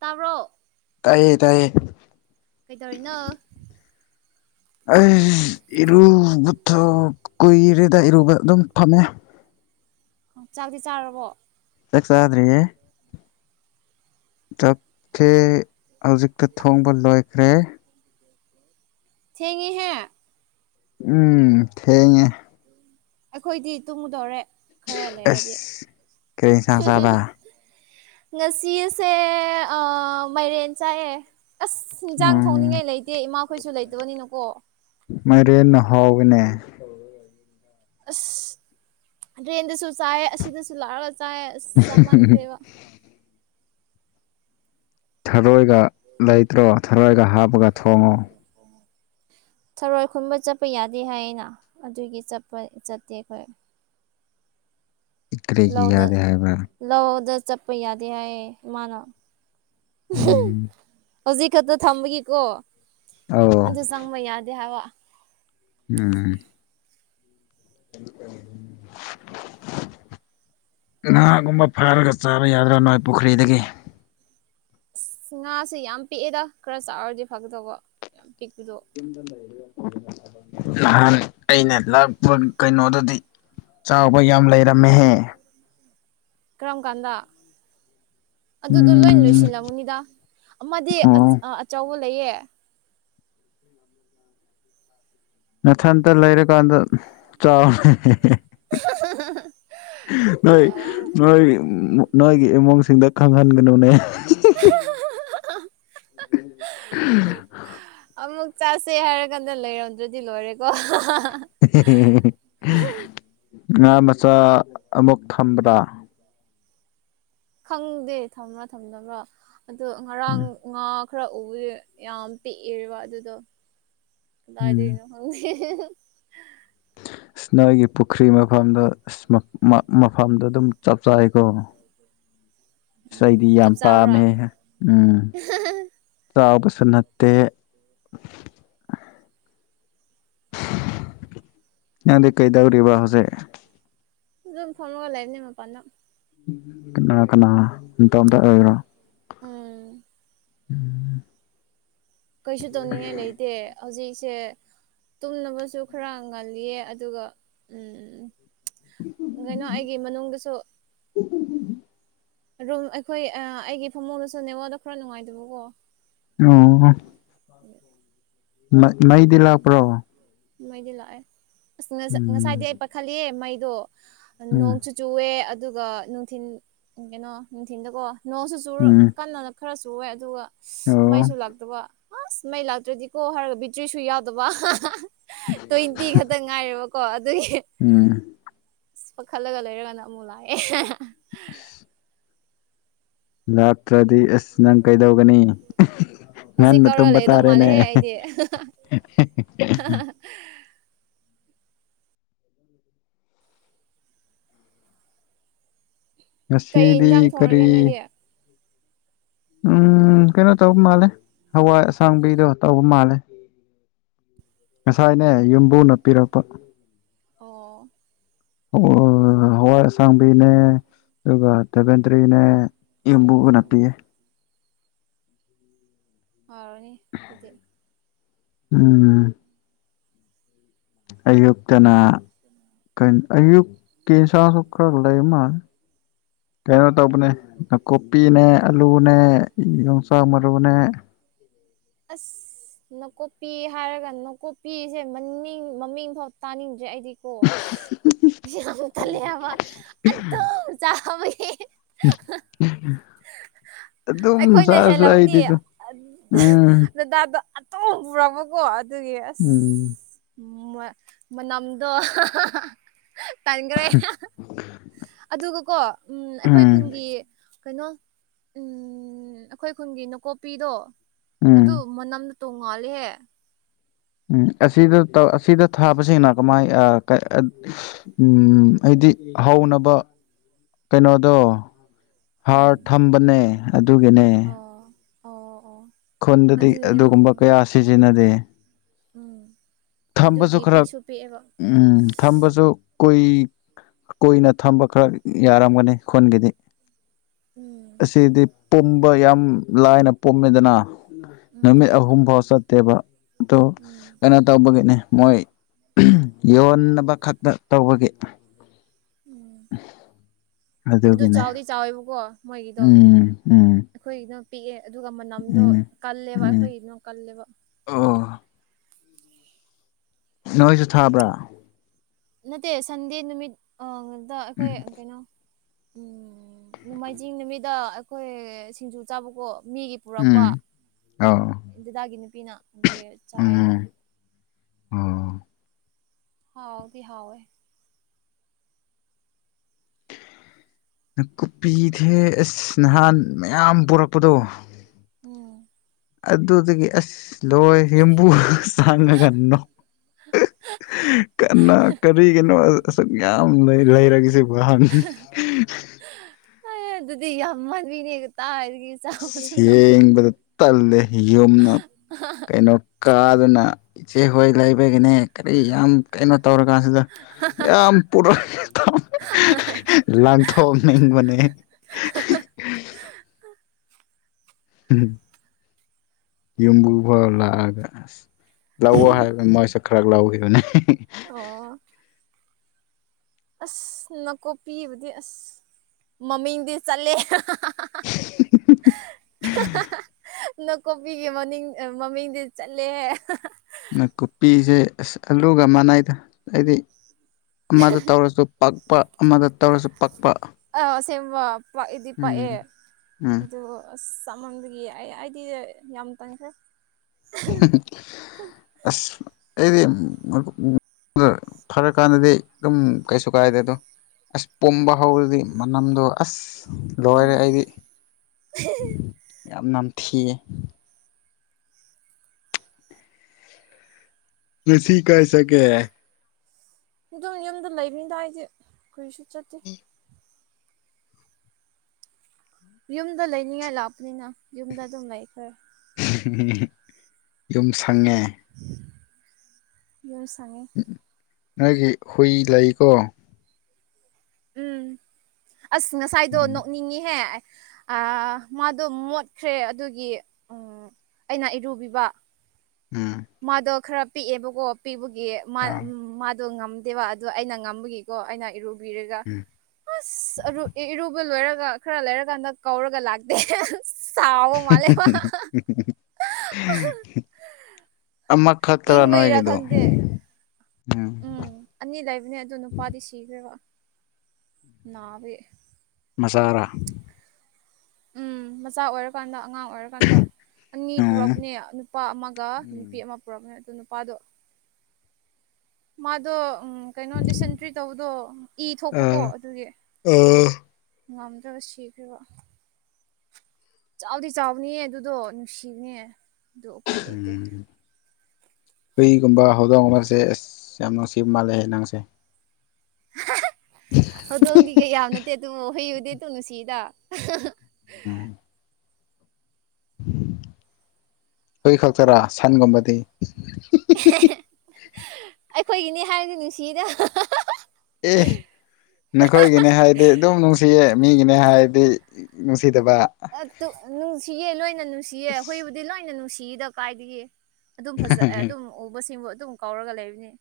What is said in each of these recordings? ꯇꯔꯛ ꯇꯥꯏꯌꯦ ꯇꯥꯏꯌꯦ ꯀꯩꯗꯧꯔꯤꯅꯣ ꯑꯩ ꯏꯔꯨꯕꯊ ꯀꯨꯏꯔꯦꯗ ꯏꯔꯨꯕ ꯑꯗꯨꯝ ꯐꯝꯃꯦ ꯆꯥꯛꯗꯤ ꯆꯥꯔꯕꯣ ꯆꯛꯁꯗꯔꯤꯌꯦ ꯆꯞꯊꯦ ꯍꯧꯖꯤꯛꯇ ꯊꯣꯡꯕ ꯂꯣꯏꯈ꯭ꯔꯦ ꯊꯦꯡꯉꯤꯍꯦ ꯎꯝ ꯊꯦꯡꯉꯦ ꯑꯩꯈꯣꯏꯗꯤ ꯇꯨꯡꯗꯧꯔꯦ ꯑꯦꯁ ꯀꯔꯤꯁ ꯆꯥꯗ ꯉꯁꯤ ꯑꯁꯦ ꯃꯥꯏꯔꯦꯟ ꯆꯥꯏꯑꯦ ꯑꯁ ꯏꯟꯖꯥꯡ ꯎꯝ ꯊꯣꯡꯅꯤꯡꯉꯥꯏ ꯂꯩꯇꯦ ꯏꯃꯥꯈꯣꯏꯁꯨ ꯂꯩꯇꯕꯅꯤꯅꯀꯣ ꯃꯔꯦ ꯅ ꯍꯥꯎꯒꯅꯦ ꯑꯁ ꯗ꯭ꯔꯦꯟꯗꯁꯨ ꯆꯥꯏ ꯑꯁꯤꯗꯁꯨ ꯂꯥꯛꯑꯒ ꯇ ꯁꯃꯥꯟꯈꯦꯕ ꯊꯔꯣꯏꯒ ꯂꯩꯇ꯭ꯔꯣ ꯊꯔꯣꯏꯒ ꯍꯥꯞꯄꯒ ꯊꯣꯡꯉꯣ ꯊꯔꯣꯏ ꯈꯨꯝꯕ ꯆꯠꯄ ꯌꯥꯗꯦ ꯍꯥꯏ ꯑꯅ ꯑꯗꯨꯒꯤꯠꯄ ꯆꯠꯇꯦ ꯑꯩꯈꯣꯏ ꯀꯔꯤꯒꯤ ꯂꯧꯗ ꯌꯥꯗꯦ ꯍꯥꯏꯕ꯭ꯔꯥ ꯂꯧꯗ ꯆꯠꯄ ꯌꯥꯗꯦ ꯍꯥꯏꯌꯦ ꯃꯥꯅ ꯎꯝ ꯍꯧꯖꯤꯛ ꯈꯛꯇ ꯊꯝꯕꯒꯤꯀꯣ ꯑꯧ ꯑꯗꯨ ꯆꯪꯕ ꯌꯥꯗꯦ ꯍꯥꯏꯕ ꯎꯝ [unintelligible] ꯉꯥꯒꯨꯝꯕ ꯐꯥꯔꯒ ꯆꯥꯕ ꯌꯥꯗ꯭ꯔꯥ ꯅꯣꯏ ꯄꯨꯈ꯭ꯔꯤꯗꯒꯤ ꯉꯥꯁꯦ ꯌꯥꯝ ꯄꯤꯛꯑꯦꯗ ꯈꯔ ꯆꯥꯔꯗꯤ ꯐꯒꯗꯧꯕ ꯌꯥꯝ ꯄꯤꯛꯄꯗꯣ ꯅꯍꯥꯟ ꯑꯩꯅ ꯂꯥꯛꯄ ꯀꯩꯅꯣꯗꯨꯗꯤ ꯆꯥꯎꯕ ꯌꯥꯝ ꯂꯩꯔꯝꯃꯦꯍꯦ ꯀꯔꯝꯒꯥꯟꯗ ꯑꯗꯨꯗꯣ ꯂꯣꯏ ꯎꯝ ꯂꯣꯏꯁꯤꯜꯂꯝꯃꯨꯅꯤꯗ ꯑꯃꯗꯤ ꯑꯣ ꯑꯆꯧꯕ ꯂꯩꯌꯦ ꯃꯊꯟꯇ ꯂꯩꯔꯀꯥꯟꯗ ꯆꯥꯎꯔꯦ ꯅꯣꯏ ꯅꯣꯏ ꯅꯣꯏ ꯁꯤꯡꯗ ꯈꯪꯍꯟꯒꯅꯨꯅꯦ ꯑꯟꯏꯟꯇꯦꯜꯂꯤꯖꯦꯕꯜ ꯑꯃꯨꯛ ꯆꯥꯁꯦ ꯍꯥꯏꯔ ꯀꯥꯟꯗ ꯂꯩꯔꯝꯗ꯭ꯔꯗꯤ ꯂꯣꯏꯔꯦꯀꯣ ꯑꯍꯝꯍꯝꯍꯝ ꯉꯥ ꯃꯆꯥ ꯑꯃꯨꯛ ꯊꯝꯕ꯭ꯔꯥ ꯈꯪꯗꯦ ꯊꯝꯕ꯭ꯔꯥ ꯊꯝꯗꯕ꯭ꯔꯥ ꯑꯗꯣ ꯉꯔꯥꯡ ꯉꯥꯛ ꯈꯔ ꯎꯕꯗ ꯌꯥꯝ ꯄꯤꯛꯑꯦꯕ ꯑꯗꯨꯗꯣ ꯎꯝ ꯀꯗꯥꯏꯗꯩꯅꯣ ꯈꯪꯗꯦ ꯑꯟꯑꯣꯗꯤꯕꯜ ꯁ ꯅꯣꯏꯒꯤ ꯄꯨꯈ꯭ꯔꯤ ꯃꯐꯝꯗꯣ ꯑꯁ ꯃ ꯃ ꯃꯐꯝꯗꯣ ꯑꯗꯨꯝ ꯆꯞ ꯆꯥꯏꯀꯣ ꯑꯟꯑꯣꯗꯤꯕꯜ ꯏꯁꯩꯗꯤ ꯌꯥꯝ ꯄꯥꯝꯃꯦ ꯎꯝ ꯆꯥꯕꯁ ꯁꯨ ꯅꯠꯇꯦ ꯅꯪꯗꯤ ꯀꯩꯗꯧꯔꯤꯕ ꯍꯧꯖꯤꯛ ꯑꯗꯨꯝ ꯐꯝꯒ ꯂꯩꯔꯤꯅꯤ ꯃꯄꯥꯟꯗ ꯀꯅꯥ ꯀꯅꯥ ꯅꯇꯣꯝꯇ ꯂꯩꯔꯤꯔꯣ ꯎꯝ ꯑꯟꯑꯣꯗꯤꯕꯜ ꯀꯩꯁꯨ ꯇꯧꯅꯤꯡꯉꯥꯏ ꯂꯩꯇꯦ ꯍꯧꯖꯤꯛꯁꯦ ꯇꯨꯝꯅꯕꯁꯨ ꯈꯔ ꯉꯜꯂꯤꯌꯦ ꯑꯗꯨꯒ ꯀꯩꯅꯣ ꯑꯩꯒꯤ ꯃꯅꯨꯡꯗꯁꯨ ꯔꯨꯝ ꯑꯩꯈꯣꯏ ꯑ ꯑꯩꯒꯤ ꯐꯃꯨꯡꯗꯁꯨ ꯅꯦꯋꯥꯗꯣ ꯈꯔ ꯅꯨꯡꯉꯥꯏꯇꯕꯀꯣ ꯑꯣ ꯃ ꯃꯩꯗꯤ ꯂꯥꯛꯄ꯭ꯔꯣ ꯃꯩꯗꯤ ꯂꯥꯛꯑꯦ ꯑꯁ ꯉꯁꯥꯏꯗꯤ ꯎꯝ ꯑꯩ ꯄꯥꯈꯠꯂꯤꯍꯦ ꯃꯩꯗꯣ ꯎꯝ ꯅꯣꯡꯁꯨꯨ ꯆꯨꯋꯦ ꯑꯗꯨꯒ ꯅꯨꯡꯊꯤꯟ ꯀꯩꯅꯣ ꯅꯨꯡꯊꯤꯟꯗꯣꯀꯣ ꯅꯣꯡꯁꯨ ꯆꯨꯔꯥ ꯎꯝ ꯀꯟꯅ ꯈꯔ ꯆꯨꯏꯌꯦ ꯑꯗꯨꯒ ꯑꯣ ꯃꯩꯁꯨ ꯂꯥꯛꯇꯕ ꯑꯁ ꯃꯩ ꯂꯥꯛꯇ꯭ꯔꯗꯤꯀꯣ ꯍꯥꯏꯔꯒ ꯕꯤꯇ꯭ꯔꯤꯁꯨ ꯌꯥꯎꯗꯕ ꯇ꯭ꯋꯦꯟꯇꯤ ꯈꯛꯇꯪ ꯉꯥꯏꯔꯦꯕ ꯎꯝ ꯑ ꯄꯥꯈꯠꯂꯒ ꯂꯩꯔꯒꯅ ꯑꯃꯨꯛ ꯂꯥꯛꯑꯦ ꯑꯟꯑꯣꯗꯤꯕꯜ ꯂꯥꯛꯇ꯭ꯔꯗꯤ ꯑꯁ ꯅꯪ ꯀꯩꯗꯧꯒꯅꯤ ꯍꯧꯖꯤꯛ ꯉꯟꯅ ꯀꯧꯔ ꯇꯨꯝꯕ ꯂꯩꯗꯧ ꯇꯥꯔꯦꯅꯦ ꯃꯥꯜꯂꯦꯍꯦ ꯑꯩꯗꯤ ꯀꯩ ꯉꯁꯤꯗꯤ ꯏꯟꯖꯥꯡ ꯀꯔꯤ ꯊꯣꯡꯔꯒꯦ ꯅꯣꯏꯗꯤ ꯎꯝ ꯀꯩꯅꯣ ꯇꯧꯕ ꯃꯥꯜꯂꯦ ꯍꯋꯥꯏ ꯑꯁꯥꯡꯕꯤꯗꯣ ꯇꯧꯕ ꯃꯥꯜꯂꯦ ꯉꯁꯥꯏꯅꯦ ꯌꯨꯝꯕꯨꯅ ꯄꯤꯔꯛꯄ ꯑꯣ ꯍꯧ ꯑ ꯍꯋꯥꯏ ꯑꯁꯥꯡꯕꯤꯅꯦ ꯑꯗꯨꯒ ꯕꯦꯂꯦꯟꯇ꯭ꯔꯤꯅꯦ ꯑꯣ ꯌꯨꯝꯕꯨꯅꯄꯤꯌꯦ ꯍꯥꯎꯔꯅꯦ ꯑꯗꯨꯗꯤ ꯎꯝ ꯑꯌꯨꯛ ꯇꯅꯥ ꯀ ꯑꯌꯨꯛꯀꯤ ꯏꯟꯁꯥꯁꯨ ꯈꯔ ꯂꯩ ꯃꯥꯜꯂꯦ ꯀꯩꯅꯣ ꯇꯧꯕꯅꯦ ꯅꯥꯀꯨꯞꯄꯤꯅꯦ ꯑꯂꯨꯅꯦ ꯌꯣꯡꯁꯥꯛ ꯃꯔꯨꯅꯦ ꯑꯁ ꯅꯀꯣꯛ ꯄꯤ ꯍꯥꯏꯔꯒ ꯅꯥꯀꯨꯞꯄꯤꯁꯦ ꯃꯅꯤꯡ ꯃꯃꯤꯡ ꯐꯥꯎ ꯇꯥꯅꯤꯡꯗ꯭ꯔꯦ ꯑꯩꯗꯤ ꯀꯣ ꯑꯁ ꯌꯥꯝ ꯇꯜꯂꯦ ꯍꯥꯏꯕ ꯑꯗꯨꯝ ꯆꯥꯕꯒꯤ ꯍꯝ ꯑꯩꯈꯣꯏꯅ ꯍꯦꯜꯂꯕꯗꯤ ꯎꯝ ꯑꯗ ꯑꯗꯨꯝ ꯄꯨꯔꯛꯄꯀꯣ ꯑꯗꯨꯒꯤ ꯑꯁ ꯎꯝ ꯃ ꯃꯅꯥꯝꯗꯣ ꯇꯥꯟꯒꯔꯦ ꯍꯍ ꯑꯗꯨꯒ ꯀꯣ ꯎꯝ ꯑꯩꯈꯣꯏ ꯈꯨꯟꯒꯤ ꯀꯩꯅꯣ ꯑꯝ ꯑꯩꯈꯣꯏ ꯈꯨꯟꯒꯤ ꯅꯀꯣꯞꯄꯤꯗꯣ ꯎꯝ ꯑꯗꯨ ꯃꯅꯝ ꯇꯣꯡꯉꯂꯦ ꯍꯦ ꯎꯝ ꯑꯁꯤꯗ ꯑꯁꯤꯗ ꯊꯥꯕꯁꯤꯡꯅ ꯀꯃꯥꯏ ꯎꯝ ꯗꯤ ꯍꯧꯅꯕ ꯀꯩꯅꯣꯗꯣ ꯍꯥꯔ ꯎꯝ ꯊꯝꯕꯅꯦ ꯑꯗꯨꯒꯤꯅꯦ ꯑꯣ ꯑꯣ ꯑꯣ ꯈꯨꯟꯗꯗꯤ ꯑꯗꯨꯒꯤꯅꯦ ꯑꯗꯨꯒꯨꯝꯕ ꯀꯌꯥ ꯁꯤꯖꯤꯟꯅꯗꯦ ꯎꯝ ꯊꯥꯁꯨ ꯑꯗꯨꯒꯤ ꯈꯔ ꯄꯤꯛꯁꯨ ꯄꯤꯛꯑꯦꯕ ꯎꯝ ꯊꯝꯕꯁꯨ ꯀꯨꯏꯅ ꯊꯝꯕ ꯈꯔ ꯌꯥꯔꯝꯒꯅꯤ ꯈꯨꯟꯒꯤꯗꯤ ꯎꯝ ꯑꯁꯤꯗꯤ ꯄꯨꯝꯕ ꯌꯥꯝ ꯂꯥꯏꯅ ꯄꯨꯝꯃꯦꯗꯅ ꯅꯨꯃꯤꯠ ꯎꯝ ꯑꯍꯨꯝ ꯐꯥꯎ ꯆ ꯅꯠꯇꯦꯕ ꯑꯣ ꯎꯝ ꯀꯩꯅꯣ ꯇꯧꯕꯒꯤꯅꯦ ꯃꯣꯏ ꯌꯣꯟꯅꯕ ꯈꯛꯇ ꯇꯧꯕꯒꯤ ꯎꯝ ꯑꯗꯨ ꯑꯗꯨꯒꯤꯅꯦ ꯆꯥꯎꯗꯤ ꯆꯥꯎꯋꯦꯕꯀꯣ ꯃꯣꯏꯒꯤꯗꯣ ꯎꯝ ꯎꯝ ꯑꯩꯈꯣꯏꯒꯤꯗ ꯄꯤꯛꯑꯦ ꯑꯗꯨꯒ ꯃꯅꯝꯗꯣ ꯎꯝ ꯀꯜꯂꯦꯕ ꯎꯝ ꯑꯩꯈꯣꯏꯒꯤꯅꯣ ꯀꯜꯂꯦꯕ ꯑꯣ ꯅꯣꯏꯁꯨ ꯊꯥꯕ꯭ꯔꯥ ꯅꯠꯇꯦ ꯁꯟꯗꯦ ꯅꯨꯃꯤꯠꯗ ꯑꯩꯈꯣꯏ ꯎꯝ ꯀꯩꯅꯣ ꯎꯝ ꯅꯣꯡꯃꯥꯏꯖꯤꯡ ꯅꯨꯃꯤꯠꯇ ꯑꯩꯈꯣꯏ ꯁꯤꯡꯖꯨ ꯆꯥꯕꯀꯣ ꯃꯤꯒꯤ ꯎꯝ ꯄꯨꯔꯛꯄ ꯑꯣ ꯗꯥꯒꯤ ꯅꯨꯄꯤꯅ ꯑꯗꯨ ꯆꯥꯏꯌꯦꯕ ꯎꯝ ꯑꯣ ꯍꯥꯎꯕꯤ ꯍꯥꯎꯦ [unintelligible] ꯀꯨꯞꯄꯤ ꯊꯦ ꯑꯁ ꯅꯍꯥꯟ ꯃꯌꯥꯝ ꯄꯨꯣꯔꯛꯄꯗꯣ ꯎꯝ ꯑꯗꯨꯗꯒꯤ ꯑꯁ ꯂꯣꯏ ꯌꯦꯝꯕꯨ ꯁꯥꯡꯉ ꯀꯟꯅꯣ ꯀꯅꯥ ꯀꯔꯤꯒꯤꯅꯣ ꯑꯁꯨꯛ ꯌꯥꯝ ꯂꯩ ꯂꯩꯔꯒꯁꯦ ꯍꯥꯟ ꯍ ꯑꯗꯨꯗꯤ ꯌꯥꯝ ꯃꯥꯟꯕꯤꯅꯦ ꯇꯥꯔꯒꯤ ꯆꯥꯎꯥꯛꯁꯨ ꯑꯁ ꯌꯦꯡꯕꯗ ꯇꯜꯂꯦ ꯌꯨꯝꯅ ꯀꯩꯅꯣ ꯀꯥꯗꯨꯅ ꯏꯆꯦꯍꯣꯏ ꯂꯩꯕꯒꯤꯅꯦ ꯀꯔꯤ ꯌꯥꯝ ꯀꯩꯅꯣ ꯇꯧꯔꯀꯥꯟꯁꯤꯗ ꯌꯥꯝ ꯄꯨꯔꯛꯏ ꯊꯣ ꯃꯅꯦ [unintelligible] ꯌꯨꯝꯕꯨꯨꯚꯥꯎ ꯂꯥꯛꯒ ꯂꯧꯑꯣ ꯍꯥꯏꯕꯅꯤ ꯃꯣꯏꯁꯨ ꯈꯔ ꯂꯧꯈꯤꯕꯅꯤ ꯑꯣ ꯑꯁ ꯀꯨꯞꯄꯤꯕꯨꯗꯤ ꯑꯁ ꯃꯃꯤꯡꯗꯤ ꯆꯠꯂꯦ [unintelligible] ꯅꯥꯀꯣꯄꯤꯒꯤ ꯃꯅꯤꯡꯡ ꯃꯃꯤꯡꯗꯤ ꯆꯠꯂꯦ ꯅ ꯀꯨꯞꯄꯤꯁꯦ ꯑꯁ ꯑꯂꯨꯒ ꯃꯅꯥꯏꯗ ꯍꯥꯏꯗꯤ ꯑꯃꯗ ꯇꯧꯔꯁꯨ ꯄꯛꯄ ꯑꯃꯗ ꯇꯧꯔꯁꯨ ꯄꯛꯄ ꯑꯥꯁꯦꯡꯕ ꯄꯥꯛꯏꯗꯤ ꯄꯥꯛꯑꯦ ꯎꯝ ꯎꯝ ꯑꯗꯨ ꯑꯁ ꯆꯞ ꯃꯝꯒꯤ ꯑꯩ ꯑꯩꯗꯤ ꯌꯥꯝ ꯇꯟꯈ꯭ꯔꯦ ꯑꯁ ꯑꯩꯗꯤ ꯐꯔ ꯀꯥꯟꯗꯗꯤ ꯑꯗꯨꯝ ꯀꯩꯁꯨ ꯀꯥꯏꯗꯦ ꯑꯗꯣ ꯑꯁ ꯄꯣꯝꯕ ꯍꯧꯔꯗꯤ ꯃꯅꯝꯗꯣ ꯑꯁ ꯂꯣꯏꯔꯦ ꯎꯝ ꯑꯩꯗꯤ ꯌꯥꯝ ꯅꯝꯊꯤꯌꯦ ꯀꯁꯤ ꯀꯩꯁ ꯀꯦ ꯑꯗꯨꯝ ꯌꯨꯝꯗ ꯂꯩꯕꯤꯗꯥꯏꯗꯤ ꯀꯨꯔꯤꯁꯨ ꯆꯠꯇꯦ ꯌꯨꯝꯗ ꯂꯩꯅꯤꯡꯉꯥꯏ ꯂꯥꯛꯄꯅꯤꯅ ꯌꯨꯝꯗ ꯑꯗꯨꯝ ꯂꯩꯈ꯭ꯔꯦ ꯌꯨꯝ ꯁꯪꯉꯦ ꯌꯦꯔꯁꯉꯦ ꯅꯪꯒꯤ ꯍꯨꯏ ꯂꯩꯀꯣ ꯎꯝ ꯑꯁ ꯉꯁꯥꯏꯗꯣ ꯎꯝ ꯅꯣꯛꯅꯤꯡꯉꯍꯦ ꯑ ꯃꯥꯗꯣ ꯃꯣꯠꯈ꯭ꯔꯦ ꯑꯗꯨꯒꯤ ꯑꯥ ꯑꯩꯅ ꯏꯔꯨꯕꯤꯕ ꯎꯝ ꯃꯥꯗꯣ ꯈꯔ ꯄꯤꯛꯑꯦꯕꯀꯣ ꯄꯤꯛꯄꯒꯤ ꯌꯥꯝ ꯑꯗꯣ ꯉꯝꯗꯦꯕ ꯑꯗꯣ ꯑꯩꯅ ꯉꯝꯕꯒꯤꯀꯣ ꯑꯩꯅ ꯏꯔꯨ ꯕꯤꯔꯒ ꯎꯝ ꯑꯁ ꯏꯔꯨꯕ ꯂꯣꯏꯔꯒ ꯈꯔ ꯂꯩꯔꯀꯥꯟꯗ ꯀꯧꯔꯒ ꯂꯥꯛꯇꯦ ꯁꯥꯎꯕ ꯃꯥꯜꯂꯦ ꯃꯥ ꯑꯃꯈꯛꯇꯔ ꯏꯪꯕꯩꯔꯥ ꯅꯣꯏꯒꯤꯗꯣ ꯈꯪꯗꯦ ꯎꯝ ꯑꯅꯤ ꯂꯩꯕꯅꯦ ꯑꯗꯣ ꯅꯨꯄꯥꯗꯤ ꯁꯤꯈ꯭ꯔꯦꯕ ꯅꯥꯕꯩ ꯃꯆꯥꯔꯥ ꯎꯝ ꯃꯆꯥ ꯑꯣꯏꯔꯀꯥꯟꯗ ꯑꯉꯥꯡ ꯑꯣꯏꯔꯀꯥꯟꯗ ꯑꯅꯤ ꯎꯝ ꯄꯨꯔꯛꯄꯅꯦ ꯅꯨꯄꯥ ꯑꯃꯒ ꯅꯨꯄꯤ ꯑꯃ ꯄꯨꯔꯛꯄꯅꯦ ꯑꯗꯨ ꯄꯥꯗꯣ ꯃꯥꯗꯣ ꯎꯝ ꯀꯩꯅꯣ ꯗꯤꯁꯦꯟꯇ꯭ꯔꯤ ꯇꯧꯕꯗꯣ ꯏ ꯊꯣꯛꯄꯀꯣ ꯑꯥ ꯑꯥ ꯑꯗꯨꯒꯤ ꯉꯝꯗ꯭ꯔꯒ ꯁꯤꯈ꯭ꯔꯤꯕ ꯆꯥꯎꯗꯤ ꯆꯥꯎꯕꯅꯦ ꯑꯗꯨꯗꯣ ꯅꯨꯡꯁꯤꯕꯅꯦ ꯑꯗꯣ ꯎꯄꯥꯏ ꯂꯩꯇꯦ ꯎꯝ ꯍꯨꯏꯒꯨꯝꯕ ꯍꯧꯗꯣꯡꯒꯨꯝꯕꯥꯁꯦ ꯑꯁ ꯌꯥꯝ ꯅꯨꯡꯁꯤꯕ ꯃꯥꯜꯂꯦ ꯅꯪꯁꯦ ꯍꯧꯗꯣꯡꯗꯤ ꯀꯩꯌꯥ ꯌꯥꯟꯅꯗꯦ ꯑꯗꯨꯕꯨ ꯍꯨꯏꯕꯨꯗꯤ ꯑꯗꯨꯝ ꯅꯨꯡꯁꯤꯗ ꯎꯝ ꯍꯨꯏ ꯈꯛꯇꯔꯥ ꯁꯟꯒꯨꯝꯕꯗꯤ ꯑꯩꯈꯣꯏꯒꯤꯅꯦ ꯍꯥꯏꯔꯗꯤ ꯅꯨꯡꯁꯤꯌꯦꯗ ꯑꯦ ꯅꯈꯣꯏꯒꯤꯅꯦ ꯍꯥꯏꯗꯤ ꯑꯗꯨꯝ ꯅꯨꯡꯁꯤꯌꯦ ꯃꯤꯒꯤꯅꯦ ꯍꯥꯏꯗꯤ ꯅꯨꯡꯁꯤ ꯁꯤꯗꯕ ꯅꯨꯡꯁꯤꯌꯦ ꯂꯣꯏꯅ ꯅꯨꯡꯁꯤꯌꯦ ꯍꯨꯏꯕꯨꯗꯤ ꯂꯣꯏꯅ ꯅꯨꯡꯁꯤꯗ ꯀꯥꯏꯗꯒꯤ ꯑꯗꯨꯝ ꯐꯖꯩꯌꯦ ꯑꯗꯨꯝ ꯎꯕꯁꯤꯡꯕꯨ ꯑꯗꯨꯝ ꯀꯧꯔꯒ ꯂꯩꯕꯅꯦ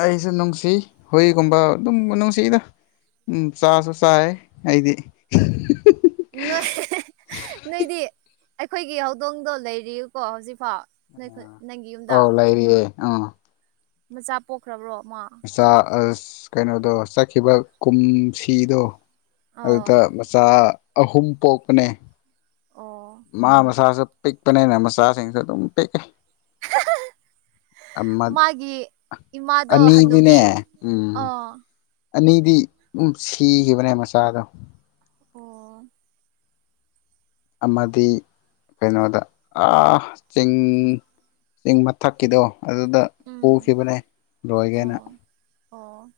ꯑꯩꯁꯨ ꯅꯨꯡꯁꯤ ꯍꯨꯏꯒꯨꯝꯕ ꯑꯗꯨꯝ ꯅꯨꯡꯁꯤꯗ ꯎꯝ ꯆꯥꯁꯨ ꯆꯥꯌꯦ ꯑꯩꯗꯤ ꯅꯣꯏ ꯅꯣꯏꯗꯤ ꯑꯩꯈꯣꯏꯒꯤ ꯍꯧꯗꯣꯡꯗꯣ ꯂꯩꯔꯤꯕꯥꯀꯣ ꯍꯧꯖꯤꯛ ꯐꯥꯎ ꯅꯣꯏꯈꯣꯏ ꯅꯪꯒꯤ ꯌꯨꯝꯗ ꯑꯧ ꯂꯩꯔꯤꯌꯦ ꯑꯥ ꯃꯆꯥ ꯄꯣꯛꯈ꯭ꯔꯕꯥꯔꯣ ꯃꯆꯥ ꯑꯁ ꯀꯩꯅꯣꯗꯣ ꯆꯠꯈꯤꯕ ꯀꯨꯝꯁꯤꯗꯣ ꯑꯗꯨꯗ ꯑꯣ ꯃꯆꯥ ꯑꯍꯨꯝ ꯄꯣꯛꯄꯅꯦ ꯑꯣ ꯃꯥ ꯃꯁꯥꯁꯨ ꯄꯤꯛꯄꯅꯤꯅ ꯃꯆꯥꯁꯤꯡꯁꯨ ꯑꯗꯨꯝ ꯄꯤꯛꯑꯦ [unintelligible] ꯑꯃ ꯃꯥꯒꯤ ꯏꯃꯥꯗꯣ ꯍꯟꯅꯨꯕꯤ ꯑꯅꯤꯗꯤꯅꯦ ꯑ ꯎꯝ ꯑꯅꯤꯗꯤ ꯑꯗꯨꯝ ꯁꯤꯈꯤꯕꯅꯦ ꯃꯆꯥꯗꯣ ꯑꯣ ꯑꯃꯗꯤ ꯀꯩꯅꯣꯗ ꯑꯥ ꯆꯤꯡ ꯆꯤꯡ ꯃꯊꯛꯀꯤꯗꯣ ꯑꯗꯨꯗ ꯎꯝ ꯄꯨꯈꯤꯕꯅꯦ ꯂꯣꯏꯒꯦꯅ ꯑꯣ ꯑꯣ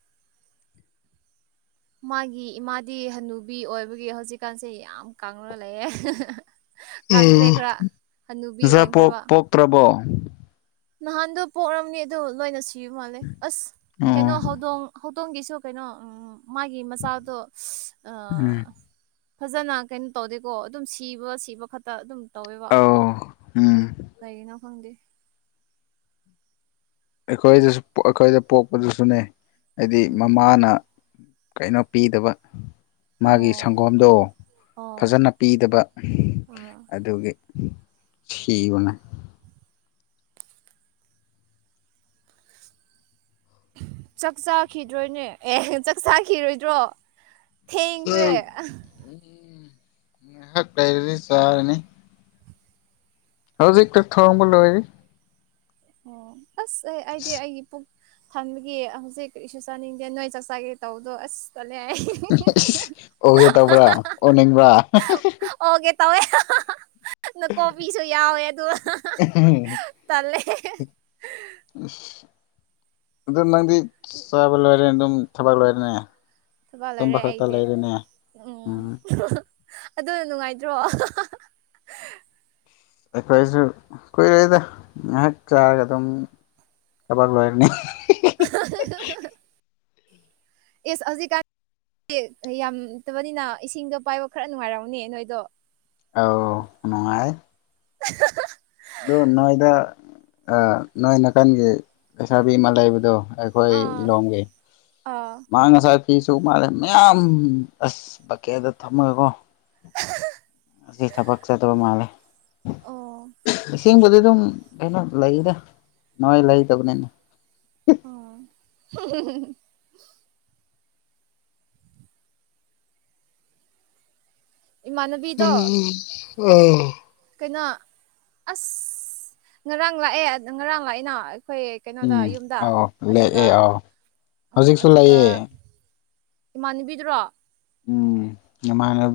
ꯃꯥꯒꯤ ꯏꯃꯥꯗꯤ ꯍꯟꯅꯨꯕꯤ ꯑꯣꯏꯕꯒꯤ ꯍꯧꯖꯤꯛꯀꯥꯟꯁꯦ ꯌꯥꯝ ꯀꯪꯉꯥꯒ ꯂꯩꯑꯦ ꯃꯆꯥ ꯄꯣꯛ ꯑꯣꯟꯈ꯭ꯔꯦꯕ ꯄꯣꯛꯄꯇ꯭ꯔꯕꯣ ꯅꯍꯥꯟꯗꯣ ꯄꯣꯛꯑꯝꯃꯦ ꯑꯗꯣ ꯂꯣꯏꯅ ꯁꯤꯕꯥ ꯃꯥꯜꯂꯦ ꯑꯁ ꯀꯩꯅꯣ ꯑꯣ ꯍꯧꯗꯣꯡ ꯑꯗꯣꯝꯒꯤꯁꯨ ꯀꯩꯅꯣ ꯃꯥꯒꯤ ꯃꯆꯥꯗꯣ ꯎꯝ ꯐꯖꯅ ꯀꯩꯅꯣ ꯇꯧꯗꯦꯀꯣ ꯑꯗꯨꯝ ꯁꯤꯕ ꯁꯤꯕ ꯈꯛꯇ ꯑꯗꯨꯝ ꯇꯧꯋꯦꯕ ꯑꯧ ꯎꯝ ꯀꯩꯒꯤꯅꯣ ꯈꯪꯗꯦ ꯑꯩꯈꯣꯏꯗꯁꯨ ꯑꯩꯈꯣꯏꯗ ꯄꯣꯛꯄꯗꯨꯁꯨꯅꯦ ꯍꯥꯏꯗꯤ ꯎꯝ ꯃꯃꯥꯅ ꯀꯩꯅꯣ ꯄꯤꯗꯕ ꯃꯥꯒꯤ ꯑꯣ ꯁꯪꯒꯣꯝꯗꯣ ꯑꯣ ꯐꯖꯅ ꯄꯤꯗꯕ ꯑꯥ ꯑꯗꯨꯒꯤ ꯁꯤꯅ ꯆꯥꯛ ꯆꯥꯈꯤꯗ꯭ꯔꯣꯏꯅꯦ ꯑꯦ ꯆꯥꯛ ꯆꯥꯈꯤꯔꯣꯏꯗ꯭ꯔꯣ ꯊꯦꯡꯈ꯭ꯔꯦ ꯉꯍꯥꯛ ꯂꯩꯔꯗꯤ ꯆꯔꯥꯅꯤ ꯍꯧꯖꯤꯛꯛꯇ ꯊꯣꯡꯕ ꯂꯣꯦ ꯑꯣ ꯑꯁ ꯑꯩ ꯑꯩꯗꯤ ꯑꯩꯒꯤ ꯊꯟꯕꯒꯤ ꯍꯧꯖꯤꯛ ꯏꯁꯨ ꯆꯥꯅꯤꯡꯗꯦ ꯅꯣꯏ ꯆꯥꯛ ꯆꯥꯒꯦ ꯇꯧꯕꯗꯣ ꯑꯁ ꯀ ꯑꯣꯒꯦ ꯇꯧꯕ꯭ꯔꯥ ꯑꯣꯅꯤꯡꯕ꯭ꯔꯥ ꯑꯣꯀꯦ ꯇꯋꯦ ꯅ ꯀꯣꯄꯤꯁꯨ ꯌꯥꯎꯋꯦ ꯑꯗꯨꯒ ꯇꯜꯂꯦ ꯑ [unintelligible] [inaudible] ꯑꯗꯨꯝ ꯅꯪꯗꯤ ꯆꯥꯕ ꯂꯣꯏꯔꯦ ꯑꯗꯨꯝ ꯊꯕꯛ ꯂꯣꯏꯔꯦꯅꯦ ꯇꯨꯝꯕ ꯐꯂꯔꯦ ꯈꯛꯇ ꯑꯩꯗꯤ ꯂꯩꯔꯦꯅꯦ ꯎꯝ ꯑꯗꯨꯅ ꯅꯨꯡꯉꯥꯏꯇ꯭ꯔꯣ ꯑꯩꯈꯣꯏꯁꯨ ꯀꯨꯏꯔꯩꯗ ꯉꯥꯏꯍꯥꯛ ꯆꯥꯔꯒ ꯑꯗꯨꯝ ꯀꯕꯥꯛ ꯂꯣꯏꯅꯤ ꯏꯁ ꯍꯧꯖꯤꯛ ꯀꯟ ꯌꯥꯝꯗꯕꯅꯤꯅ ꯏꯁꯤꯡꯗꯣ ꯄꯥꯏꯕ ꯈꯔ ꯅꯨꯡꯉꯥꯏꯔꯥꯎꯅꯦ ꯅꯣꯏꯗꯣ ꯑꯥꯎ ꯅꯨꯡꯉꯥꯏ [unintelligible] [inaudible] ꯑꯗꯣ ꯅꯣꯏꯗ ꯅꯣꯏ ꯅꯥꯀꯥꯟꯒꯤ ꯄꯩꯁꯥꯕꯤ ꯏ ꯑꯃꯥ ꯂꯩꯕꯗꯣ ꯑꯩꯈꯣꯏ ꯑꯥ ꯂꯤꯂꯣꯡꯝꯒꯤ ꯑ ꯑꯥ ꯃꯥ ꯉꯁꯥꯏ ꯐꯤꯁꯨ ꯃꯥꯜꯂꯦ ꯃꯌꯥꯝ ꯑꯁ ꯕꯛꯀꯦꯗ ꯊꯝꯃꯒꯀꯣ [unintelligible] [inaudible] ꯊꯄꯛ ꯆ ꯇ ꯃꯥꯂꯦ ꯑꯣ ꯁꯤ ꯑꯗꯨꯝ ꯀꯩꯅꯣ ꯂꯩꯗ ꯅꯣꯏ ꯂꯩꯇꯕꯅꯤꯅ ꯑꯣ [unintelligible] [inaudible] ꯏꯃꯥꯟꯅꯕꯤꯗꯣ ꯎꯝ [unintelligible] [inaudible] ꯅ ꯑꯁ ꯉꯔꯥꯡ ꯂꯥꯛꯑꯦ ꯉꯔꯥꯡ ꯂꯥꯛꯏꯅ ꯑꯩꯈꯣꯏ ꯀꯩꯅꯣꯗ ꯎꯝ ꯌꯨꯝꯗ ꯑꯥꯎ ꯑꯗꯨꯒ ꯂꯩꯑꯦ ꯑꯥꯎ ꯍꯧꯖꯤꯛꯁꯨ ꯑꯗꯨꯒ ꯂꯩꯑꯦ ꯏꯃꯥꯟꯅꯕꯤꯗꯨ꯭ꯔꯣ ꯎꯝ ꯌꯥꯝꯃꯅꯕꯤ